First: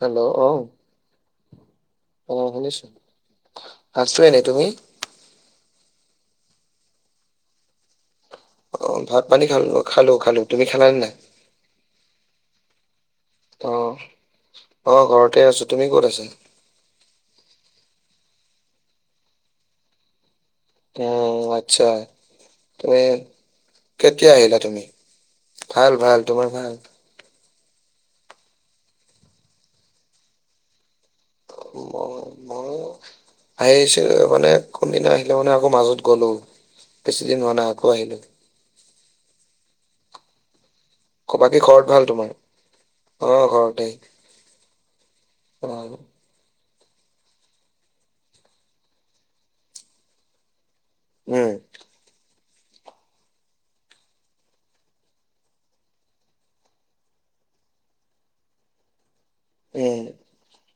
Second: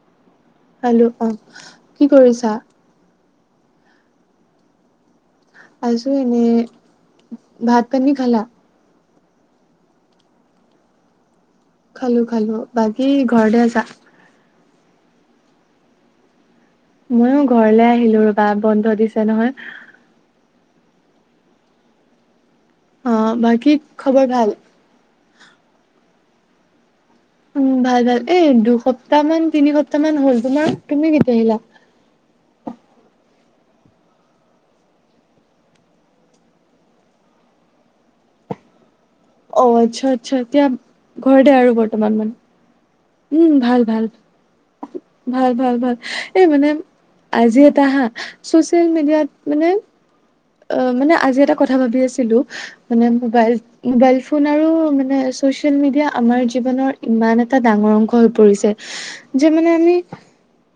Hello অ' hello অ' কি অ কৰিছা? শুনিছো আছো নাই তুমি? আছো এনে ভাত পানি খালা? অ, ' ভাত পানী খালো, খালো, খালো তুমি খালা নে নাই? খালো খালো। বাকী ঘৰ অ, অ, ঘৰতে আছো তুমি ক'ত আছা? ময়ো ঘৰলে আহিলো ৰবা বন্ধ দিছে নহয়। অ', আচ্ছা তমি অ বাকী খবৰ কেতিয়া ভাল আহিলা তুমি? ভাল, ভাল, তোমাৰ ভাল? উম, ভাল ভাল এ দুসপ্তাহ মান তিনি সপ্তাহ মান হল তোমাৰ তুমি কেতিয়া আহিলা? মই মই আহিছিল মানে, কোনদিনা আহিলে মানে আকৌ মাজত গ'লো। বেছি দিন হোৱা নাই, আকৌ আহিলো। অ', আচ্ছা আচ্ছা এতিয়া ক- বাকী ঘৰতে আৰু ঘৰত ভাল বৰ্তমান তোমাৰ মানে। অ উম' ভাল, ঘৰতে ভাল, ভাল, অ ভাল, ভাল, এই মানে আজি এটা হা, চচিয়েল মিডিয়াত মানে অ', মানে আজি উম এটা কথা ভাবি আছিলো মানে মবাইল মোবাইল ফোন আৰু মানে চচিয়েল মিডিয়া আমাৰ জীৱনৰ ইমান এটা ডাঙৰ অংশ হৈ পৰিছে। যে মানে আমি উম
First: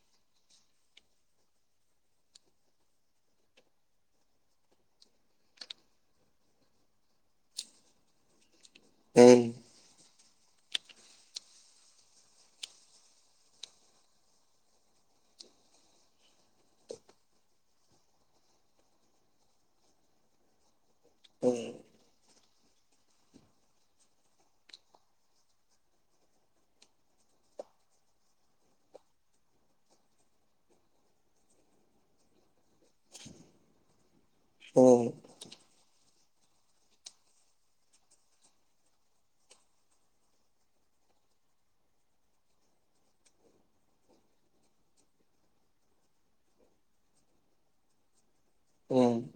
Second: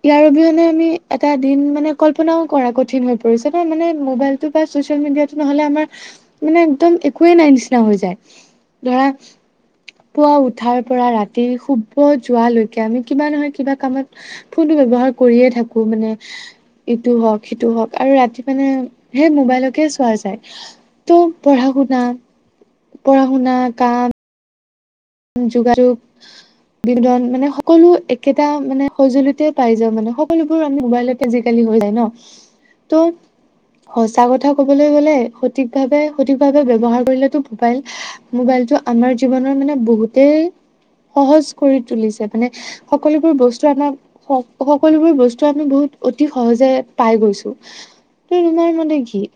ইয়াৰ অবিহনে আমি এটা দিন মানে কল্পনাও কৰা কঠিন হৈ পৰিছে নহ মানে মোবাইল ছচিয়েল মিডিয়টো নহলে আমাৰ মানে একদম একয়ে নাই নিচিনা হৈ যায়। ধৰা উম পুৱা উঠাৰ পৰা ৰাতি শুব যোৱালৈকে আমি কিবা নহয় কিবা কামত ফোনটো ব্যৱহাৰ কৰিয়ে থাকো মানে, ইটো হওক সিটো হওক আৰু ৰাতি মানে সেই মোবাইলকে চোৱা যায় ত' উম পঢ়া শুনা পঢ়া শুনা কাম যোগাযোগ বিনোদন মানে, সকলো একেটা মানে সঁজুলিতে পাই যাওঁ মানে সকলোবোৰ আমি মোবাইলত আজিকালি হৈ যায় ন' ত' সচা কথা কবলৈ উম গলে সঠিক ভাৱে সঠিকভাৱে ব্য্ৱহাৰ কৰিলে মোবাইল মোবাইলতটো আমাৰ জীৱনৰ মানে বহুতেই সহজ কৰি তুলিছে মানে, সকলোবোৰ বস্তু আমাক স' সকলোবোৰ বস্তু আমি বহুত অতি সহজে পাই গৈছো ত তোমাৰ মানে উম কি?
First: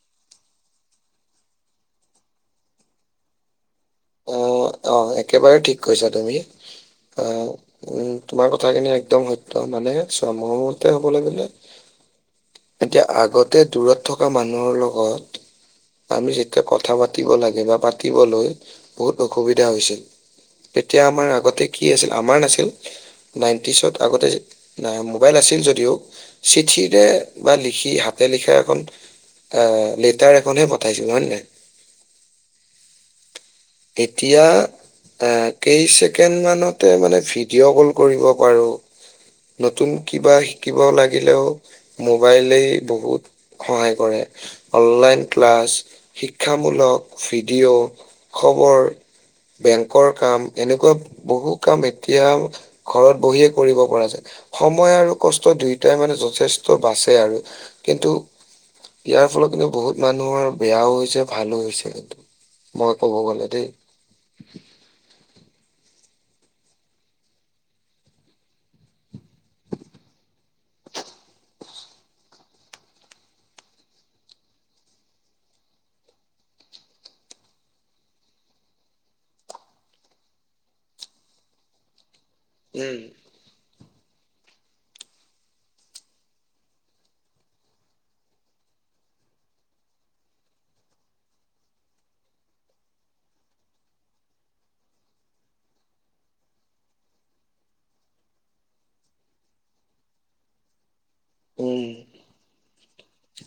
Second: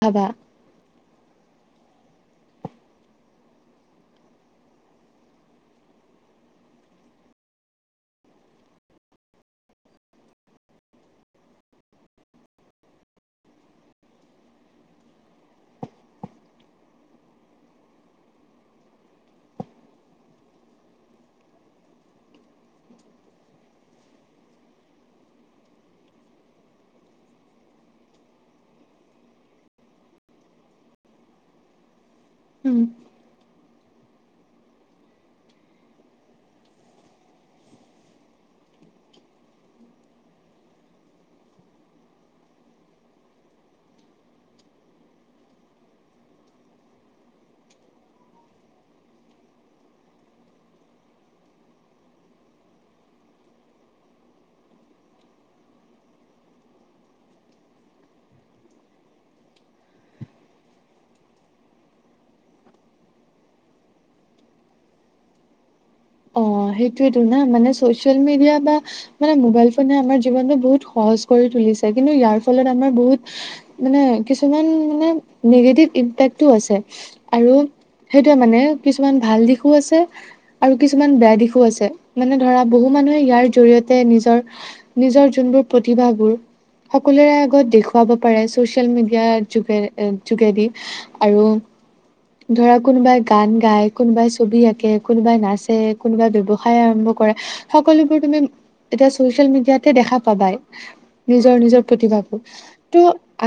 ভবা। অ', অ', একেবাৰে ঠিক কৈছা তুমি। অ', উম তোমাৰ কথাখিনি একদম সত্য় মানে চাম কবলে গলে এতিয়া আগতে দূৰত থকা মানুহৰ লগত আমি যেতিয়া কথা পাতিব লাগে বা পাতিবলৈ, বহুত অসুবিধা হৈছিল। তেতিয়া আমাৰ আগতে কি আছিল আমাৰ নাছিল। নাইনটিচত আগতে মোবাইল আছিল যদিও চিঠিৰে বা লিখি হাতে লিখা এখন অ', লেটাৰ এখনহে পঠাইছিলো হয় নে নাই? উম। এতিয়া এ কেই ছেকেণ্ড মানতে মানে ভিডিঅ' কল কৰিব পাৰো। নতুন কিবা শিকিব লাগিলেও মোবাইলেই বহুত সহায় কৰে, অনলাইন ক্লাছ শিক্ষামূলক ভিডিঅ' খবৰ বেংকৰ কাম এনেকুৱা বহু কাম এতিয়া ঘৰত বহিয়ে কৰিব পৰা যায় সময় আৰু কষ্ট দুয়োটাই মানে যথেষ্ট বাচে আৰু। কিন্তু ইয়াৰ ফলত কিন্তু বহুত মানুহৰ বেয়াও হৈছে ভালো হৈছে মই ক'ব গ'লে দেই। অ', সেইটোয়েতো না মানে চচিয়েল মিডিয়া বা মানে মোবাইল ফোনেহে আমাৰ জীৱনতটো বহুত সহজ কৰি তুলিছে কিন্তু ইয়াৰ ফলত আমাৰ বহুত মানে কিছুমান মানে নিগেটিভ ইম্পেক্টো আছে। আৰু সেইটোোৱে মানে কিছুমান ভাল দিশো আছে আৰু কিছুমান বেয়া দিশো আছে মানে ধৰা বহু উম। মানুহে ইয়াৰ জৰিয়তে নিজৰ নিজৰ যোনবোৰ প্ৰতিভাবোৰ সকলোৰে আগত দেখুৱাব পাৰে, চচিয়েল মিডিয়াৰ যোগে যোগেদি। আৰু ধৰা কোনোবাই গান গায়, কোনোবাই ছবি আঁকে, কোনোবাই নাচে, কোনোবাই ব্যৱসায় আৰম্ভ কৰে সকলোবোৰ তুমি এতিয়া চচিয়েল মিডিয়াতে দেখা পাবাই। নিজৰ নিজৰ উম। প্ৰতিভাবোৰ। ত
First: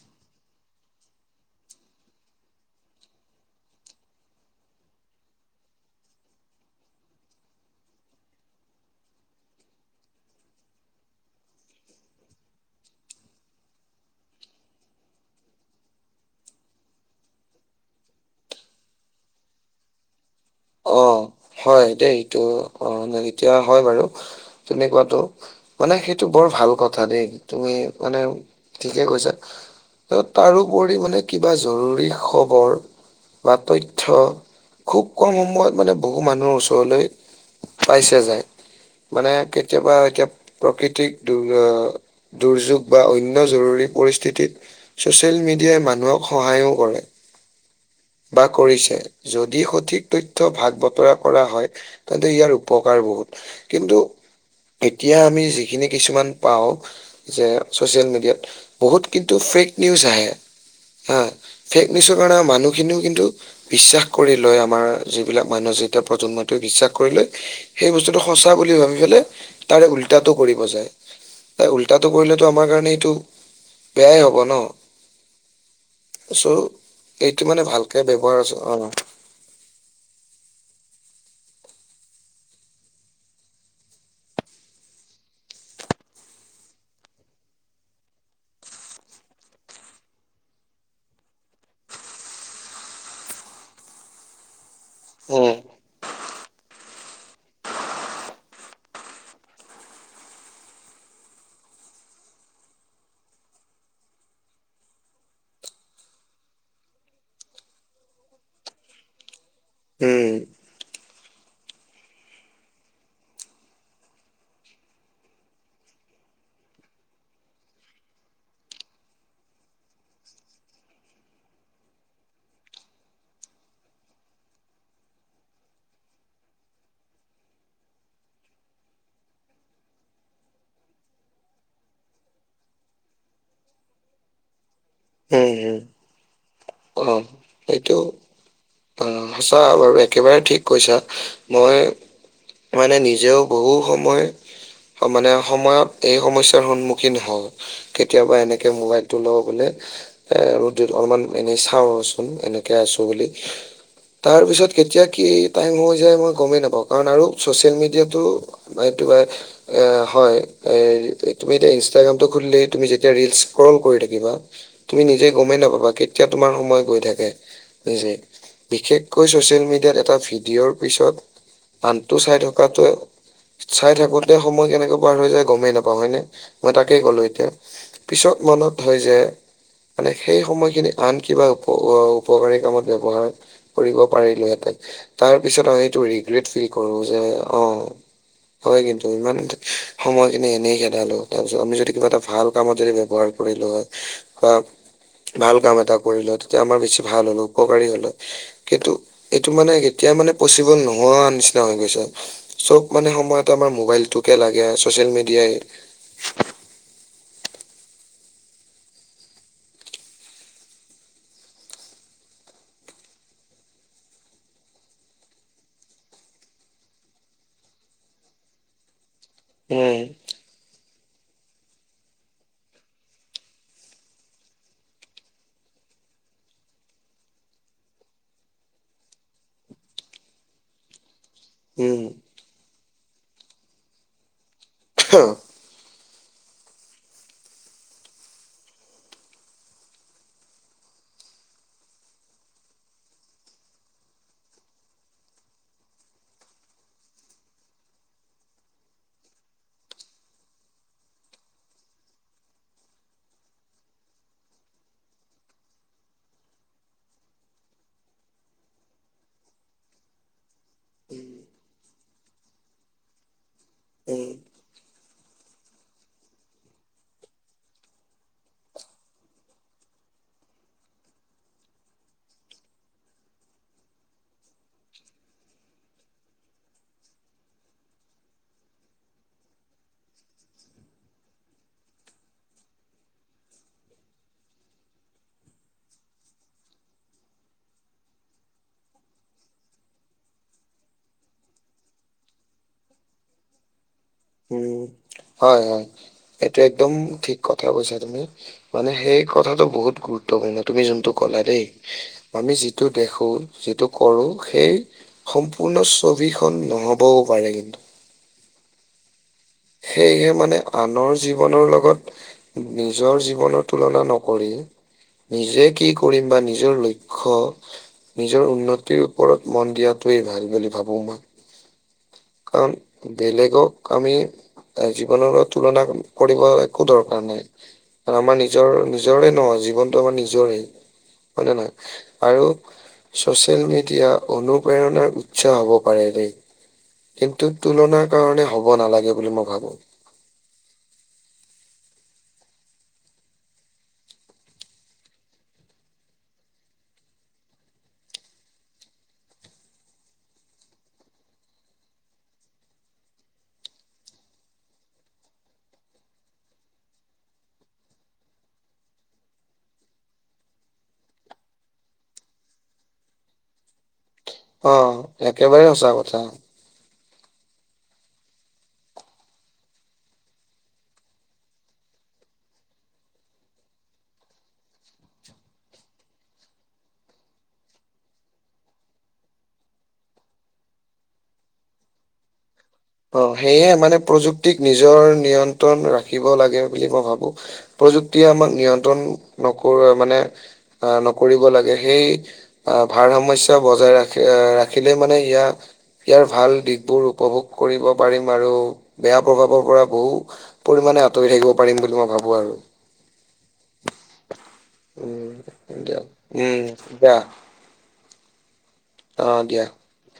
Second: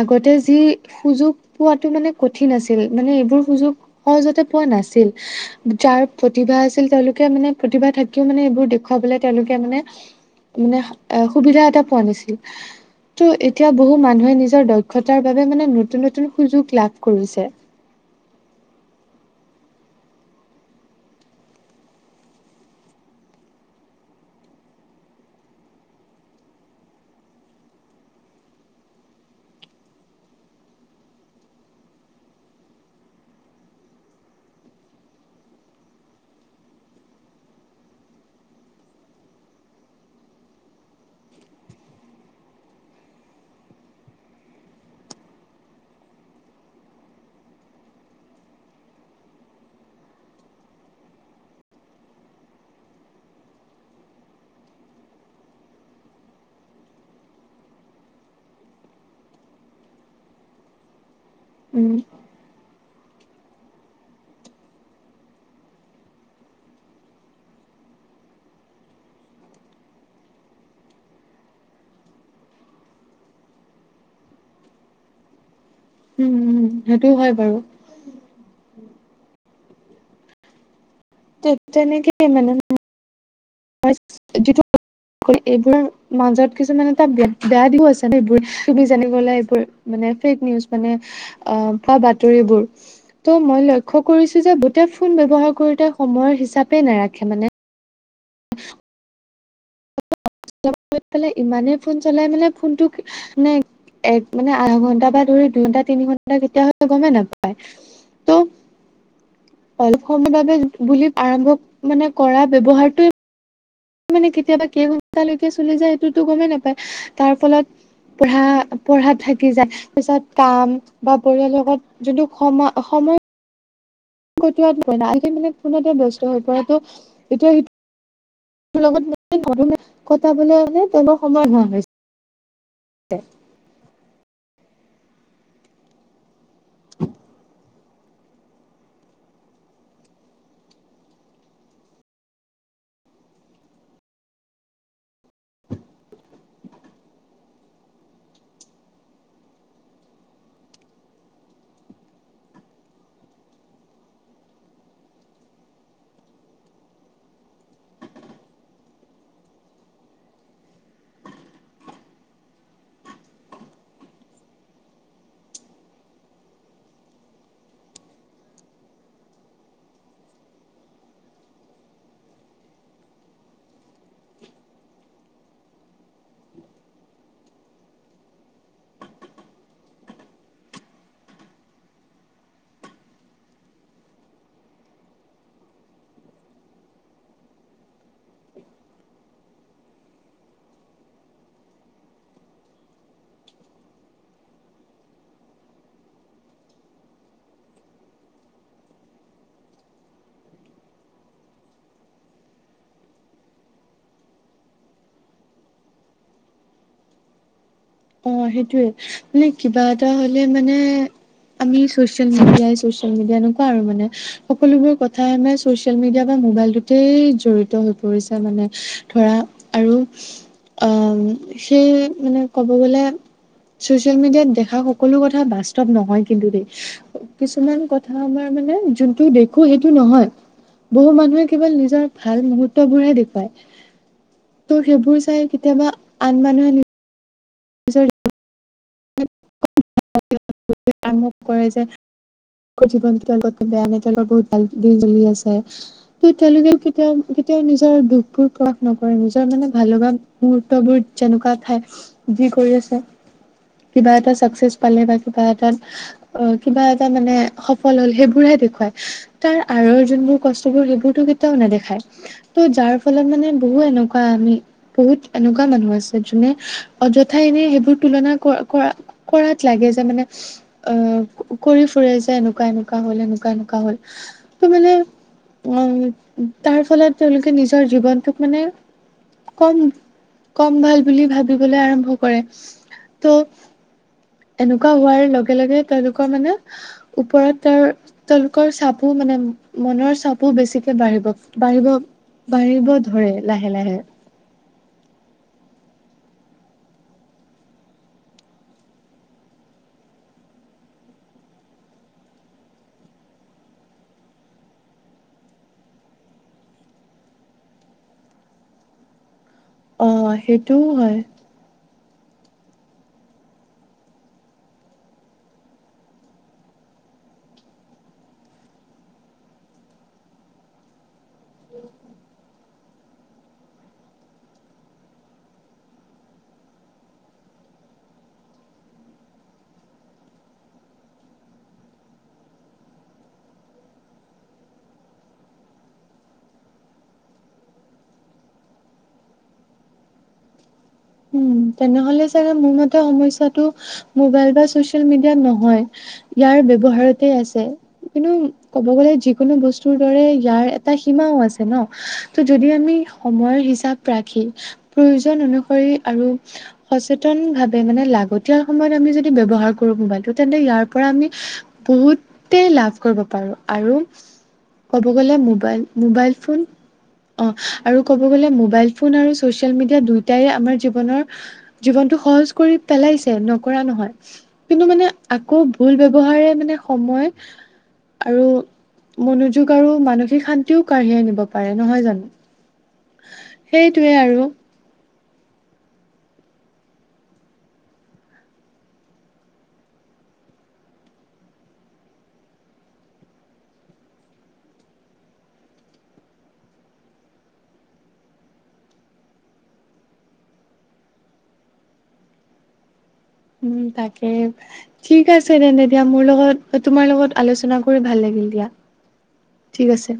আগতে যি সুযোগ পোৱাটো মানে কঠিন আছিল মানে এইবোৰ সুযোগ সহজতে পোৱা নাছিল। যাৰ প্ৰতিভা আছিল তেওঁলোকে মানে প্ৰতিভা থাকিও মানে এইবোৰ দেখুৱাবলৈ তেওঁলোকে মানে মানে সুবিধা এটা পোৱা নাছিল। ত এতিয়া বহু মানুহে নিজৰ দক্ষতাৰ বাবে মানে নতুন নতুন সুযোগ লাভ কৰিছে। অ', হয় দেই এইটো অ', এতিয়া হয় বাৰু তেনেকোৱাটো মানে সেইটো বৰ ভাল কথা দেই তুমি মানে ঠিকে কৈছা। তাৰোপৰি মানে কিবা জৰুৰী খবৰ বা তথ্য খুব কম সময়ত মানে বহু মানুহৰ ওচৰলৈ পাইছে যায় মানে কেতিয়াবা এতিয়া প্ৰকৃতিক দ দুৰ্যোগ বা অন্য জৰুৰী পৰিস্থিতিত ছচিয়েল মিডিয়াই মানুহক সহায়ো কৰে। বা কৰিছে যদি সঠিক তথ্য ভাগ বতৰা কৰা হয়, তেন্তে ইয়াৰ উপকাৰ বহুত কিন্তু এতিয়া আমি যিখিনি কিছুমান পাওঁ। যে চচিয়েল মিডিয়াত বহুত কিন্তু ফেক নিউজ আহে হা। ফেক উম, নিউজৰ কাৰণে মানুহখিনিও কিন্তু বিশ্বাস কৰি লয় আমাৰ যিবিলাক মানুহ যেতিয়া প্ৰজন্মটোৱে বিশ্বাস কৰি লয়। সেই বস্তুটো সঁচা বুলি ভাবি পেলাই, তাৰে উল্টাটো কৰিব যায়। তাই উল্টাটো কৰিলেটো আমাৰ কাৰণে এইটো বেয়াই হব ন? উম, উম, সেইটো চ' হয় এইটো বাৰু। মানে ভালকে ব্যৱহাৰ আছ অ', তেনেকে মানে যিটো এইবোৰ মাজত কিছুমান এটা বেয়া দিশো আছে ন' এইবোৰ তুমি জানিবা এইবোৰ মানে ফেক নিউজ মানে আ, বা বাতৰিবোৰ ত' মই লক্ষ্য কৰিছোঁ যে ফোন উম ব্যৱহাৰ কৰোতে সময়ৰ হিচাপে নাৰাখে মানে ইমানেই ফোন চলাই মানে ফোনটো মে এক মানে আধা ঘন্টা বা ধৰি দুই ঘন্টা তিনি ঘন্টা কেতিয়া হলে গমেই নাপাই ত' অলপ উম সময় বাবে বুলি আৰম্ভ মানে কৰা ব্যৱহাৰটোয়ে মানে কেতিয়াবা কেই ঘন্টালৈকে চলি যায় সেইটোতো গমেই নাপায় তাৰ ফলত পঢ়া পঢ়াত থাকি যায় পিছত কাম বা পৰিয়াল লগত যোনটো সময় সময় [unintelligible] মানে ফোনতে ব্যস্ত হৈ পৰেতো এতিয়া লগত [unintelligible] কটাবলে হলে তেওঁলোক সময় [unintelligible] [unintelligible] উম, হুম, অ', এইটো অ', সঁচা বাৰু একেবাৰে ঠিক কৈছা মই মানে নিজেও বহু সময় মানে সময়ত এই সমস্যাৰ সন্মুখীন হ কেতিয়াবা এনেকে মোবাইলটো লওঁ বোলে এ ৰ দিল অলপমান এনেই চাওঁচোন এনেকে আছোঁ বুলি [inaudible] তাৰ পিছত কেতিয়া কি টাইম হৈ যায় মই গমেই নাপাওঁ কাৰণ আৰু ছ'চিয়েল মিডিয়টো বা এইটো বা এ হয় এই তুমি এতিয়া ইনষ্টাগ্ৰামটো খুলিলে, তুমি যেতিয়া ৰিলচ্ স্কৰল কৰি থাকিবা তুমি নিজে গমেই নাপাবা কেতিয়া তোমাৰ সময় গৈ থাকে জে বিশেষকৈ ছচিয়েল মিডিয়াত এটা ভিডিঅ'ৰ পিছত আনটো চাই থকাতোৱে চাই থাকোতে সময় কেনেকে পাৰ হৈ যায়, গমেই নাপাওঁ হয়নে, মই তাকেই কলো এতিয়া পিছত মনত হয় যে মানে সেই সময়খিনি আন কিবা উপ উপকাৰী কামত ব্যৱহাৰ কৰিব পাৰিলো হেঁতেন। তাৰ পিছত আমি এইটো ৰিগ্ৰেট ফিল কৰো যে অ', হয় কিন্তু, ইমান সময় খিনি এনেই খেদালো তাৰ পিছত আমি যদি কিবা এটা ভাল কামত যদি ব্যৱহাৰ কৰিলো হয়, বা ভাল কাম এটা কৰিলো হয় তেতিয়া আমাৰ বেছি ভাল হলো উপকাৰী হল হয়, কিন্তু এইটো মানে কেতিয়া মানে পচিবল নোহোৱা নিচিনা হৈ গৈছে। চব মানে সময়ত আমাৰ মবাইলটোকে লাগে চচিয়েল মিডিয়াই অ', সেইটোয়ে মানে কিবা এটা হলে মানে আমি চচিয়েল মিডিয়াই, চচিয়েল মিডিয়া এনেকুৱা আৰু মানে সকলোবোৰ কথাই আমাৰ চচিয়েল মিডিয়া বা মোবাইলটোতেই জৰিত হৈ পৰিছে মানে। ধৰা উম, আ, সেই মানে ক'ব গলে চচিয়েল মিডিয়াত দেখা সকলো কথা বাস্তৱ নহয় কিন্তু দেই কিছুমান কথা আমাৰ মানে যোনটো দেখো সেইটো নহয় বহু মানুহে কেৱল উম নিজৰ ভাল মুহুৰ্তবোৰ হে দেখুৱায় ত' সেইবোৰ চাই কেতিয়াবা আন মানুহে নিজৰ [unintelligible] কৰে যে জীৱনটো তেওঁলোক বেয়া নাই, তেওঁলোকৰ বহুত ভাল দিল চলি আছে। ত' তেওঁলোকে কেতিয়াও কেতিয়াও নিজৰ দুখবোৰ ক্ৰাস নকৰে, নিজৰ মানে ভালবা মুহুৰ্তবোৰ যেনেকুৱা ঠাই, যি কৰি আছে কিবা এটা চাকচেছ পালে বা কিবা এটা অ' কিবা এটা মানে সফল হ'ল সেইবোৰহে দেখুৱায়। তাৰ আঁৰৰ যোনবোৰ কষ্টবোৰ সেইবোৰতো কেতিয়াও নেদেখায়। ত' যাৰ ফলত মানে বহু এনেকুৱা উম আমি বহুত এনেকুৱা মানুহ আছে, যোনে অযথাই এনে সেইবোৰ তুলনা কৰা কৰাত লাগে যে মানে আ, কৰি ফুৰে যে এনেকুৱা এনেকুৱা হ'লে এনেকুৱা এনেকুৱা হয়। ত' মানে উ, তাৰফলত তেওঁলোকে নিজৰ জীৱনটোক মানে কম কম ভাল বুলি ভাবিবলৈ আৰাম্ভ কৰে, ত' এনেকুৱা হোৱাৰ লগে লগে তেওঁলোকৰ মানে, ওপৰত তেওঁৰ তেওঁলোকৰ চাপো মানে মনৰ চাপো বেছিকে বাঢ়িব, বাঢ়িব বাঢ়িব ধৰে লাহে লাহে। উম, হয় হয়, এইটো একদম ঠিক কথাই কৈছা তুমি। মানে সেই কথাটো বহুত গুৰুত্বপূৰ্ণ, তুমি যোনটো কলা দেই। আমি যিটো দেখো, যিটো কৰো সেই সম্পূৰ্ণ ছবিখন নহ'বও পাৰে কিন্তু। সেয়েহে অ মানে সেইটোও আনৰ হয় যি জীৱনৰ লগত নিজৰ জীৱনৰ তুলনা নকৰি নিজে কি কৰিম বা নিজৰ লক্ষ্য নিজৰ উন্নতিৰ ওপৰত মন দিয়াটোৱেই ভাল বুলি ভাবোঁ মই। কাৰণ বেলেগক আমি তাই জীৱনৰ তুলনা কৰিব একো দৰকাৰ নাই। আৰু আমাৰ নিজৰ নিজৰে ন' জীৱনটো আমাৰ নিজৰেই। হয় নে নহয়? আৰু ছচিয়েল মিডিয়া অনুপ্ৰেৰণাৰ উৎসাহ হ'ব পাৰে দেই। কিন্তু তুলনাৰ কাৰণে হ'ব নালাগে বুলি মই ভাবো। উম, তেনেহ'লে চাগে মোৰ মতে সমস্যা মোবাইল বা চচিয়েল মিডিয়াত নহয়। ইয়াৰ ব্যৱহাৰতে আছে কিন্তু ক'ব গ'লে যিকোনো বস্তুৰ দৰে ইয়াৰ এটা সীমাও আছে ন' ত' যদি আমি সময়ৰ হিচাপ ৰাখি, প্ৰয়োজন অনুসৰি আৰু সচেতন ভাৱে মানে লাগতিয়াল সময়ত আমি যদি ব্যৱহাৰ কৰো মোবাইলটো তেন্তে ইয়াৰ পৰা আমি বহুতেই লাভ কৰিব পাৰো। আৰু অ ক'ব গ'লে একেবাৰে মোবাইল, সঁচা কথা মোবাইল ফোন অ' আৰু ক'ব গ'লে মোবাইল ফোন আৰু ছচিয়েল মিডিয়া দুয়োটাই আমাৰ জীৱনৰ জীৱনটো সহজ কৰি পেলাইছে নকৰা নহয়। কিন্তু মানে আকৌ ভুল ব্যৱহাৰে মানে সময় আৰু মনোযোগ আৰু মানসিক শান্তিও কাঢ়িয়াই আনিব পাৰে নহয় জানো? অ' সেয়ে মানে সেইটোৱে আৰু প্ৰযুক্তিক নিজৰ নিয়ন্ত্ৰণ ৰাখিব লাগে বুলি মই ভাবো। প্ৰযুক্তিয়ে আমাক নিয়ন্ত্ৰণ নকৰে মানে আহ, নকৰিব লাগে সেই আ, ভাৰ সমস্যা বজাই ৰাখি, ৰাখিলে মানে ইয়া ইয়াৰ ভাল দিশবোৰ উপভোগ কৰিব পাৰিম আৰু বেয়া প্ৰভাৱৰ পৰা বহু পৰিমাণে আঁতৰি থাকিব পাৰিম বুলি মই ভাবোঁ আৰু। [inaudible] উম, তাকে। ঠিক আছে উম তেন্তে দিয়া মোৰ উম লগত তোমাৰ দিয়া লগত আলোচনা কৰি ভাল লাগিল দিয়া। অ' দিয়া। ঠিক আছে।